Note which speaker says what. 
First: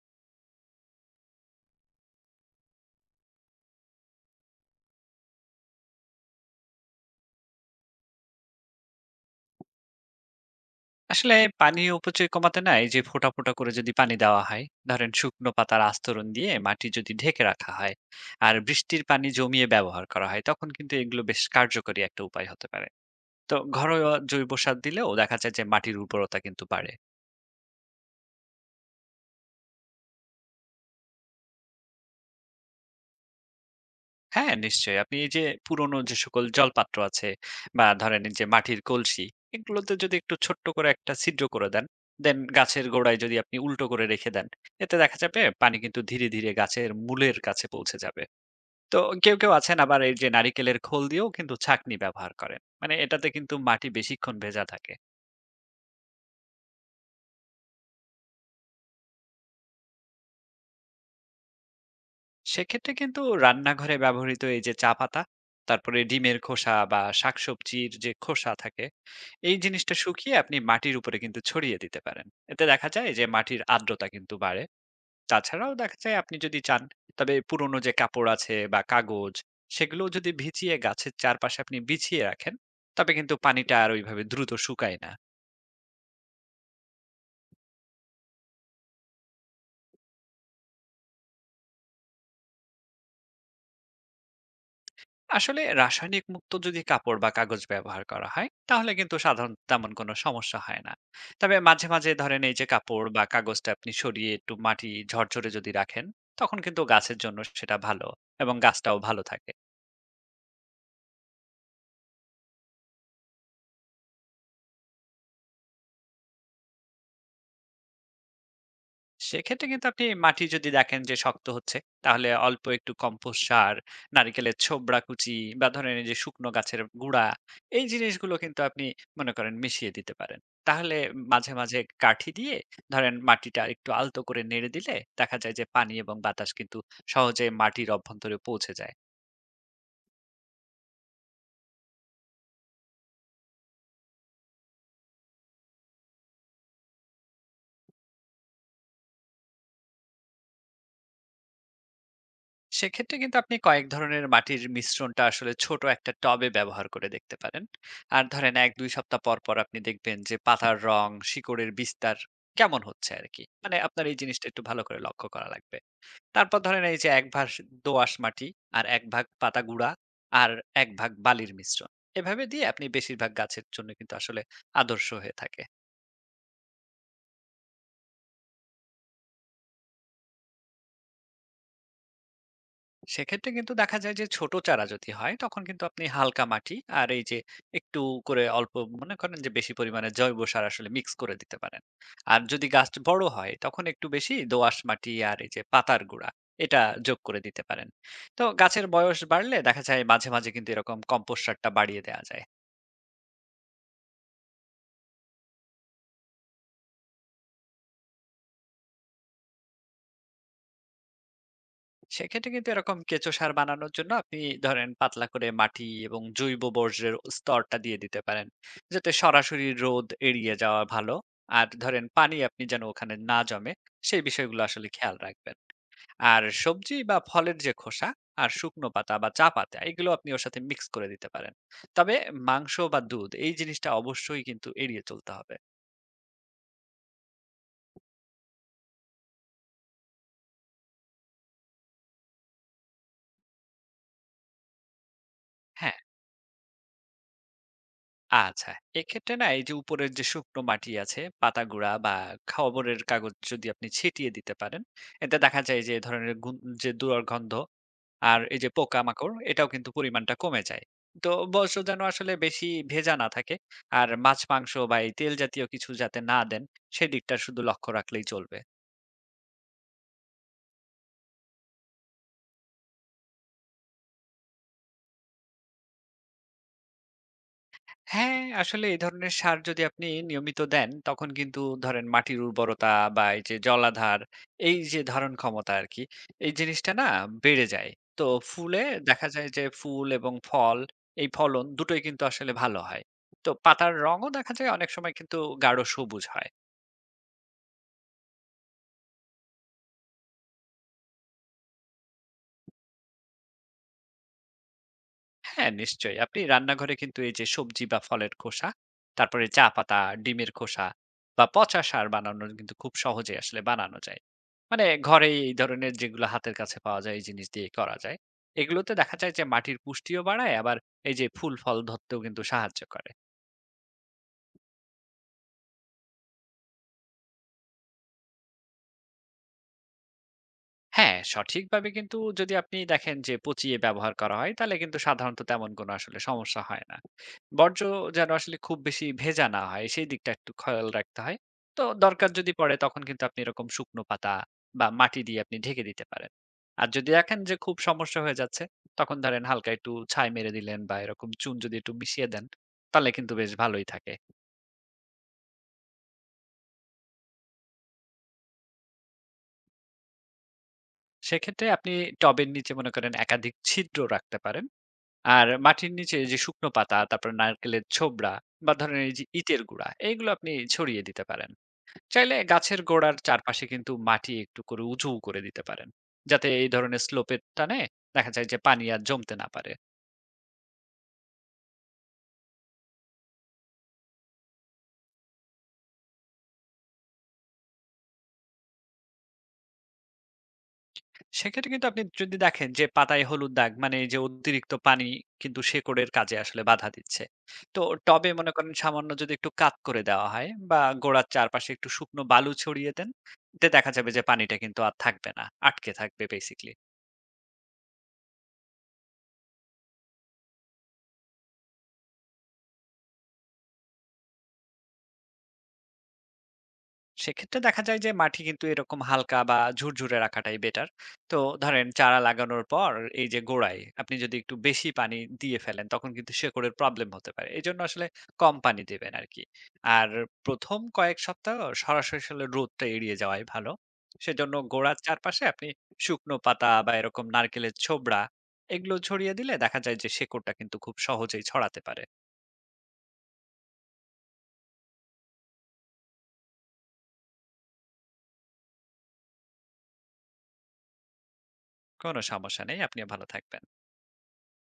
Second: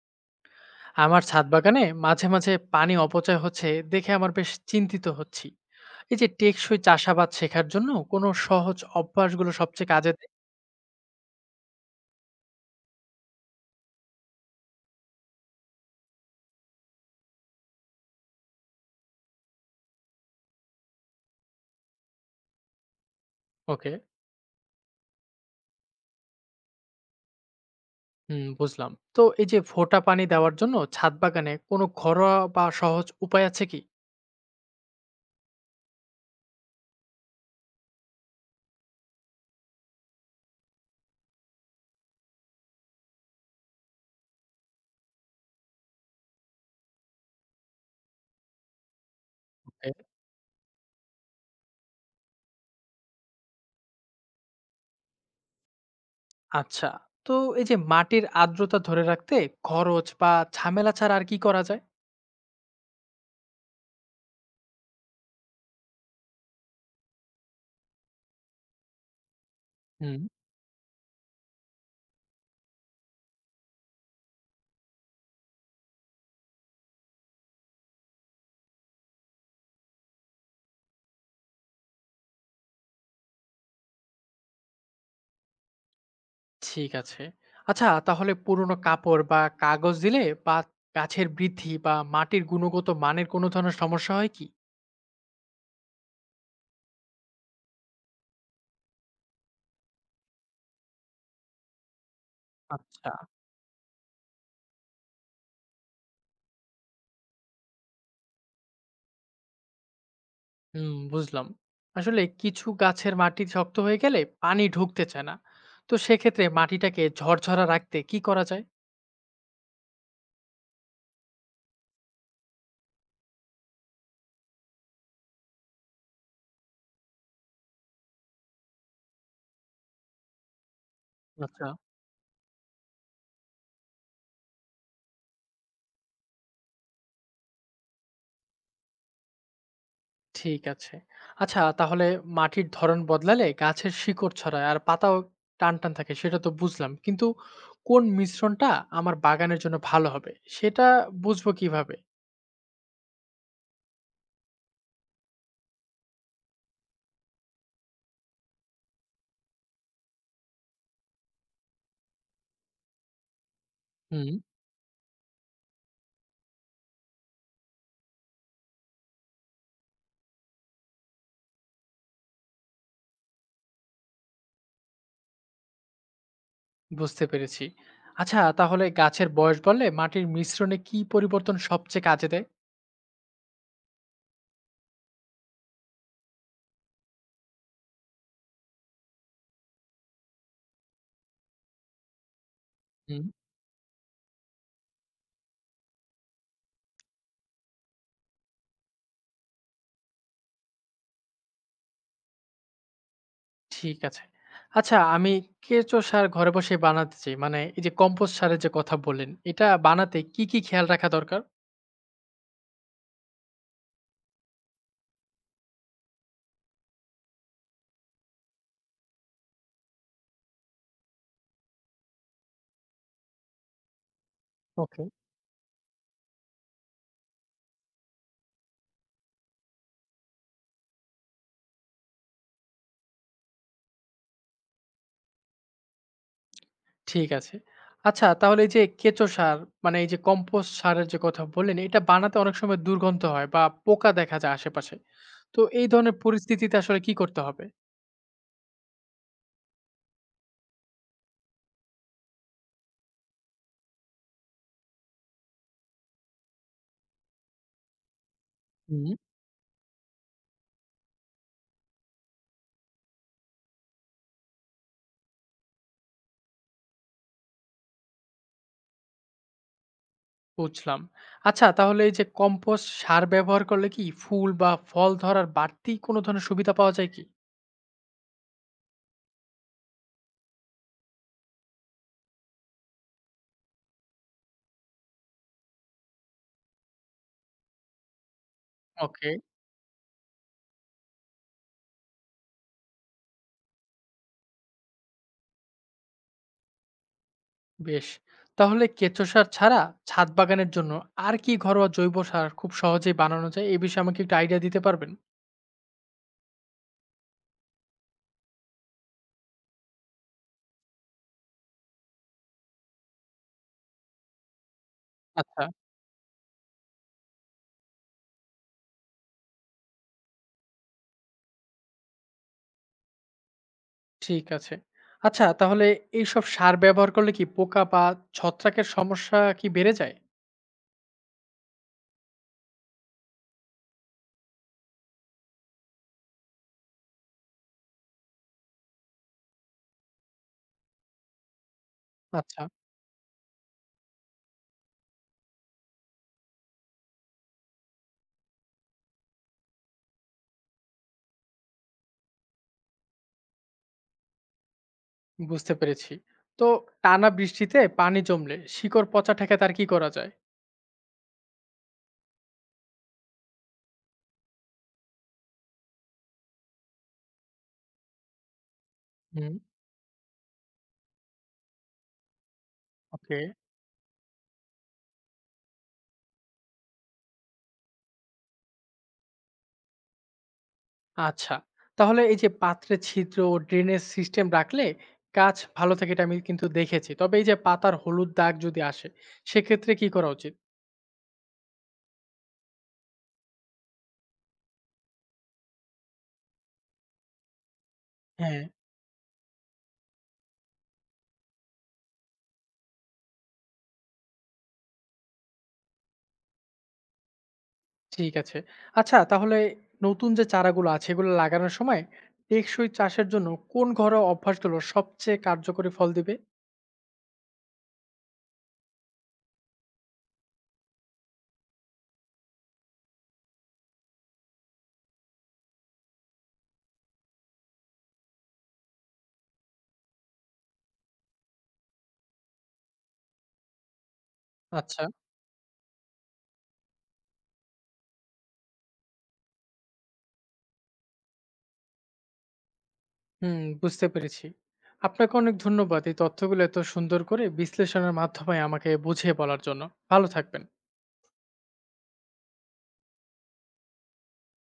Speaker 1: আমার ছাদ বাগানে মাঝে মাঝে পানি অপচয় হচ্ছে দেখে আমার বেশ চিন্তিত হচ্ছি। এই যে টেকসই চাষাবাদ শেখার জন্য কোনো সহজ অভ্যাসগুলো সবচেয়ে কাজে দেয়?
Speaker 2: আসলে পানি অপচয় কমাতে না এই যে ফোঁটা ফোঁটা করে যদি পানি দেওয়া হয়, ধরেন শুকনো পাতার আস্তরণ দিয়ে মাটি যদি ঢেকে রাখা হয় আর বৃষ্টির পানি জমিয়ে ব্যবহার করা হয়, তখন কিন্তু এগুলো বেশ কার্যকরী একটা উপায় হতে পারে। তো
Speaker 1: ওকে।
Speaker 2: ঘরোয়া জৈব সার দিলেও দেখা যায় যে মাটির উর্বরতা কিন্তু বাড়ে।
Speaker 1: বুঝলাম। তো এই যে ফোঁটা পানি দেওয়ার জন্য ছাদ বাগানে কোনো ঘরোয়া বা সহজ উপায় আছে কি?
Speaker 2: হ্যাঁ, নিশ্চয়ই। আপনি এই যে পুরনো যে সকল জলপাত্র আছে বা ধরেন এই যে মাটির কলসি, এগুলোতে যদি একটু ছোট্ট করে একটা ছিদ্র করে দেন দেন গাছের গোড়ায় যদি আপনি উল্টো করে রেখে দেন, এতে দেখা যাবে পানি কিন্তু ধীরে ধীরে গাছের মূলের কাছে পৌঁছে যাবে। তো কেউ, কেউ আছেন
Speaker 1: Okay.
Speaker 2: আবার এই যে নারিকেলের খোল দিয়েও কিন্তু ছাঁকনি ব্যবহার করেন। মানে এটাতে কিন্তু মাটি বেশিক্ষণ ভেজা থাকে।
Speaker 1: আচ্ছা, তো এই যে মাটির আর্দ্রতা ধরে রাখতে খরচ বা ঝামেলা ছাড়া আর কি করা যায়?
Speaker 2: সেক্ষেত্রে কিন্তু রান্নাঘরে ব্যবহৃত এই যে চা পাতা, তারপরে ডিমের খোসা বা শাকসবজির যে খোসা থাকে, এই জিনিসটা
Speaker 1: হুম।
Speaker 2: শুকিয়ে আপনি মাটির উপরে কিন্তু ছড়িয়ে দিতে পারেন। এতে দেখা যায় যে মাটির আর্দ্রতা কিন্তু বাড়ে। তাছাড়াও দেখা যায় আপনি যদি চান, তবে পুরনো যে কাপড় আছে বা কাগজ, সেগুলো যদি ভিজিয়ে গাছের চারপাশে আপনি বিছিয়ে রাখেন, তবে কিন্তু পানিটা আর ওইভাবে দ্রুত শুকায় না।
Speaker 1: ঠিক আছে। আচ্ছা, তাহলে পুরনো কাপড় বা কাগজ দিলে বা গাছের বৃদ্ধি বা মাটির গুণগত মানের কোনো ধরনের সমস্যা হয় কি?
Speaker 2: আসলে রাসায়নিক মুক্ত যদি কাপড় বা কাগজ ব্যবহার করা হয়, তাহলে কিন্তু সাধারণত তেমন কোনো সমস্যা হয় না। তবে মাঝে মাঝে ধরেন এই যে কাপড়
Speaker 1: আচ্ছা।
Speaker 2: বা কাগজটা আপনি সরিয়ে একটু মাটি ঝরঝরে যদি রাখেন, তখন কিন্তু গাছের জন্য সেটা ভালো এবং গাছটাও ভালো থাকে।
Speaker 1: বুঝলাম। আসলে কিছু গাছের মাটি শক্ত হয়ে গেলে পানি ঢুকতে চায় না। তো সেক্ষেত্রে মাটিটাকে ঝরঝরা রাখতে কি করা যায়?
Speaker 2: সেক্ষেত্রে কিন্তু আপনি মাটি যদি দেখেন যে শক্ত হচ্ছে, তাহলে অল্প একটু কম্পোস্ট সার, নারিকেলের ছোবড়া কুচি বা ধরেন এই যে শুকনো গাছের গুঁড়া, এই জিনিসগুলো কিন্তু আপনি মনে করেন মিশিয়ে দিতে পারেন। তাহলে মাঝে,
Speaker 1: আচ্ছা।
Speaker 2: মাঝে কাঠি দিয়ে ধরেন মাটিটা একটু আলতো করে নেড়ে দিলে দেখা যায় যে পানি এবং বাতাস কিন্তু সহজে মাটির অভ্যন্তরে পৌঁছে যায়।
Speaker 1: ঠিক আছে। আচ্ছা তাহলে মাটির ধরন বদলালে গাছের শিকড় ছড়ায় আর পাতাও টানটান থাকে সেটা তো বুঝলাম। কিন্তু কোন মিশ্রণটা আমার বাগানের জন্য ভালো হবে সেটা বুঝবো কিভাবে?
Speaker 2: সেক্ষেত্রে কিন্তু আপনি কয়েক ধরনের মাটির মিশ্রণটা আসলে ছোট একটা টবে ব্যবহার করে দেখতে পারেন। আর ধরেন এক দুই সপ্তাহ পর পর আপনি দেখবেন যে পাতার রং, শিকড়ের বিস্তার কেমন হচ্ছে আর কি। মানে আপনার এই
Speaker 1: হুম,
Speaker 2: জিনিসটা একটু ভালো করে লক্ষ্য করা লাগবে। তারপর ধরেন এই যে এক ভাগ দোআঁশ মাটি আর এক ভাগ পাতা গুঁড়া আর এক ভাগ বালির মিশ্রণ, এভাবে দিয়ে আপনি বেশিরভাগ গাছের জন্য কিন্তু আসলে আদর্শ হয়ে থাকে।
Speaker 1: বুঝতে পেরেছি। আচ্ছা তাহলে গাছের বয়স বাড়লে মাটির মিশ্রণে কি পরিবর্তন সবচেয়ে কাজে দেয়?
Speaker 2: সেক্ষেত্রে কিন্তু দেখা যায় যে ছোট চারা যদি হয় তখন কিন্তু আপনি হালকা মাটি আর এই যে একটু করে অল্প মনে করেন যে বেশি পরিমাণে জৈব সার আসলে মিক্স করে দিতে পারেন। আর যদি গাছ বড়
Speaker 1: হুম
Speaker 2: হয় তখন একটু বেশি দোআঁশ মাটি আর এই যে পাতার গুঁড়া এটা যোগ করে দিতে পারেন। তো গাছের বয়স বাড়লে দেখা যায় মাঝে মাঝে কিন্তু এরকম কম্পোস্ট সারটা বাড়িয়ে দেওয়া যায়।
Speaker 1: ঠিক আছে। আচ্ছা, আমি কেঁচো সার ঘরে বসে বানাতে চাই। মানে এই যে কম্পোস্ট সারের যে কথা বললেন, এটা বানাতে কি, কি খেয়াল রাখা দরকার?
Speaker 2: সেক্ষেত্রে কিন্তু এরকম কেঁচো সার বানানোর জন্য আপনি ধরেন পাতলা করে মাটি এবং জৈব বর্জ্যের স্তরটা দিয়ে দিতে পারেন। যাতে সরাসরি রোদ এড়িয়ে যাওয়া ভালো আর ধরেন পানি আপনি যেন ওখানে না জমে, সেই বিষয়গুলো আসলে
Speaker 1: ওকে।
Speaker 2: খেয়াল রাখবেন। আর সবজি বা ফলের যে খোসা আর শুকনো পাতা বা চা পাতা, এগুলো আপনি ওর সাথে মিক্স করে দিতে পারেন। তবে মাংস বা দুধ, এই জিনিসটা অবশ্যই কিন্তু এড়িয়ে চলতে হবে।
Speaker 1: ঠিক আছে। আচ্ছা তাহলে এই যে কেঁচো সার মানে এই যে কম্পোস্ট সারের যে কথা বললেন, এটা বানাতে অনেক সময় দুর্গন্ধ হয় বা পোকা দেখা যায় আশেপাশে। তো এই
Speaker 2: হ্যাঁ,
Speaker 1: ধরনের পরিস্থিতিতে আসলে কি করতে হবে?
Speaker 2: আচ্ছা, এক্ষেত্রে না এই যে উপরের যে শুকনো মাটি আছে, পাতাগুঁড়া বা খবরের কাগজ যদি আপনি ছিটিয়ে দিতে পারেন, এতে দেখা যায় যে এ ধরনের গুন, যে দুর্গন্ধ আর এই যে পোকামাকড়, এটাও কিন্তু পরিমাণটা কমে যায়। তো বর্জ্য যেন আসলে বেশি ভেজা না থাকে আর মাছ, মাংস বা এই তেল জাতীয় কিছু যাতে না দেন, সেদিকটা শুধু লক্ষ্য রাখলেই চলবে।
Speaker 1: বুঝলাম। আচ্ছা তাহলে এই যে কম্পোস্ট সার ব্যবহার করলে কি ফুল বা ফল ধরার বাড়তি কোনো ধরনের সুবিধা পাওয়া যায় কি?
Speaker 2: হ্যাঁ, আসলে এই ধরনের সার যদি আপনি নিয়মিত দেন, তখন কিন্তু ধরেন মাটির উর্বরতা বা এই যে জলাধার, এই যে ধারণ ক্ষমতা আরকি, এই জিনিসটা না বেড়ে যায়। তো ফুলে দেখা
Speaker 1: ওকে।
Speaker 2: যায় যে ফুল এবং ফল, এই ফলন দুটোই কিন্তু আসলে ভালো হয়। তো পাতার রঙও দেখা যায় অনেক সময় কিন্তু গাঢ় সবুজ হয়।
Speaker 1: বেশ। তাহলে কেঁচো সার ছাড়া ছাদ বাগানের জন্য আর কি ঘরোয়া জৈব সার খুব সহজেই বানানো যায়? এই বিষয়ে আমাকে একটু আইডিয়া দিতে পারবেন?
Speaker 2: হ্যাঁ, নিশ্চয়ই। আপনি রান্নাঘরে কিন্তু এই যে সবজি বা ফলের খোসা, তারপরে চা পাতা, ডিমের খোসা বা পচা সার বানানোর কিন্তু খুব সহজে আসলে বানানো যায়। মানে ঘরেই এই
Speaker 1: আচ্ছা।
Speaker 2: ধরনের যেগুলো হাতের কাছে পাওয়া যায় এই জিনিস দিয়ে করা যায়। এগুলোতে দেখা যায় যে মাটির পুষ্টিও বাড়ায়, আবার এই যে ফুল ফল ধরতেও কিন্তু সাহায্য করে।
Speaker 1: ঠিক আছে। আচ্ছা তাহলে এইসব সার ব্যবহার করলে কি পোকা বা ছত্রাকের সমস্যা কি বেড়ে যায়?
Speaker 2: হ্যাঁ, সঠিকভাবে কিন্তু যদি আপনি দেখেন যে পচিয়ে ব্যবহার করা হয়, তাহলে কিন্তু সাধারণত তেমন কোনো আসলে সমস্যা হয় না। বর্জ্য যেন আসলে খুব বেশি ভেজা না হয়, সেই দিকটা একটু খেয়াল রাখতে হয়। তো দরকার যদি
Speaker 1: আচ্ছা।
Speaker 2: পড়ে তখন কিন্তু আপনি এরকম শুকনো পাতা বা মাটি দিয়ে আপনি ঢেকে দিতে পারেন। আর যদি দেখেন যে খুব সমস্যা হয়ে যাচ্ছে, তখন ধরেন হালকা একটু ছাই মেরে দিলেন বা এরকম চুন যদি একটু মিশিয়ে দেন, তাহলে কিন্তু বেশ ভালোই থাকে।
Speaker 1: বুঝতে পেরেছি। তো টানা বৃষ্টিতে পানি জমলে শিকড় পচা ঠেকাতে আর কি করা যায়?
Speaker 2: সেক্ষেত্রে আপনি টবের নিচে মনে করেন একাধিক ছিদ্র রাখতে পারেন। আর মাটির নিচে যে শুকনো পাতা, তারপর নারকেলের ছোবড়া বা ধরেন এই যে
Speaker 1: হুম।
Speaker 2: ইটের গুঁড়া, এগুলো আপনি ছড়িয়ে দিতে পারেন। চাইলে গাছের গোড়ার
Speaker 1: ওকে।
Speaker 2: চারপাশে কিন্তু মাটি একটু করে উঁচু করে দিতে পারেন, যাতে এই ধরনের স্লোপের টানে দেখা যায় যে পানি আর জমতে না পারে।
Speaker 1: আচ্ছা তাহলে এই যে পাত্রে ছিদ্র ও ড্রেনেজ সিস্টেম রাখলে গাছ ভালো থাকে এটা আমি কিন্তু দেখেছি, তবে এই যে পাতার হলুদ দাগ যদি আসে সেক্ষেত্রে কি করা উচিত?
Speaker 2: সেক্ষেত্রে কিন্তু আপনি যদি দেখেন যে পাতায় হলুদ দাগ, মানে এই যে অতিরিক্ত পানি কিন্তু শেকড়ের কাজে আসলে বাধা দিচ্ছে। তো টবে মনে
Speaker 1: হ্যাঁ।
Speaker 2: করেন সামান্য যদি একটু কাত করে দেওয়া হয় বা গোড়ার চারপাশে একটু শুকনো বালু ছড়িয়ে দেন, এতে দেখা যাবে যে পানিটা কিন্তু আর থাকবে না, আটকে থাকবে বেসিকলি।
Speaker 1: ঠিক আছে। আচ্ছা তাহলে নতুন যে চারাগুলো আছে এগুলো লাগানোর সময় টেকসই চাষের জন্য কোন ঘরোয়া অভ্যাসগুলো সবচেয়ে কার্যকরী ফল দিবে?
Speaker 2: সেক্ষেত্রে দেখা যায় যে মাটি কিন্তু এরকম হালকা বা ঝুরঝুরে রাখাটাই বেটার। তো ধরেন চারা লাগানোর পর এই যে গোড়ায় আপনি যদি একটু বেশি পানি দিয়ে ফেলেন তখন কিন্তু শেকড়ের প্রবলেম হতে পারে, এই জন্য আসলে কম পানি দেবেন আর কি। আর প্রথম কয়েক সপ্তাহ সরাসরি আসলে রোদটা এড়িয়ে যাওয়াই ভালো। সেজন্য গোড়ার
Speaker 1: আচ্ছা।
Speaker 2: চারপাশে আপনি শুকনো পাতা বা এরকম নারকেলের ছোবড়া, এগুলো ছড়িয়ে দিলে দেখা যায় যে শেকড়টা কিন্তু খুব সহজেই ছড়াতে পারে।
Speaker 1: বুঝতে পেরেছি। আপনাকে অনেক ধন্যবাদ এই তথ্যগুলো এত সুন্দর করে বিশ্লেষণের মাধ্যমে আমাকে বুঝিয়ে বলার জন্য। ভালো থাকবেন।
Speaker 2: কোনো সমস্যা নেই, আপনি ভালো থাকবেন।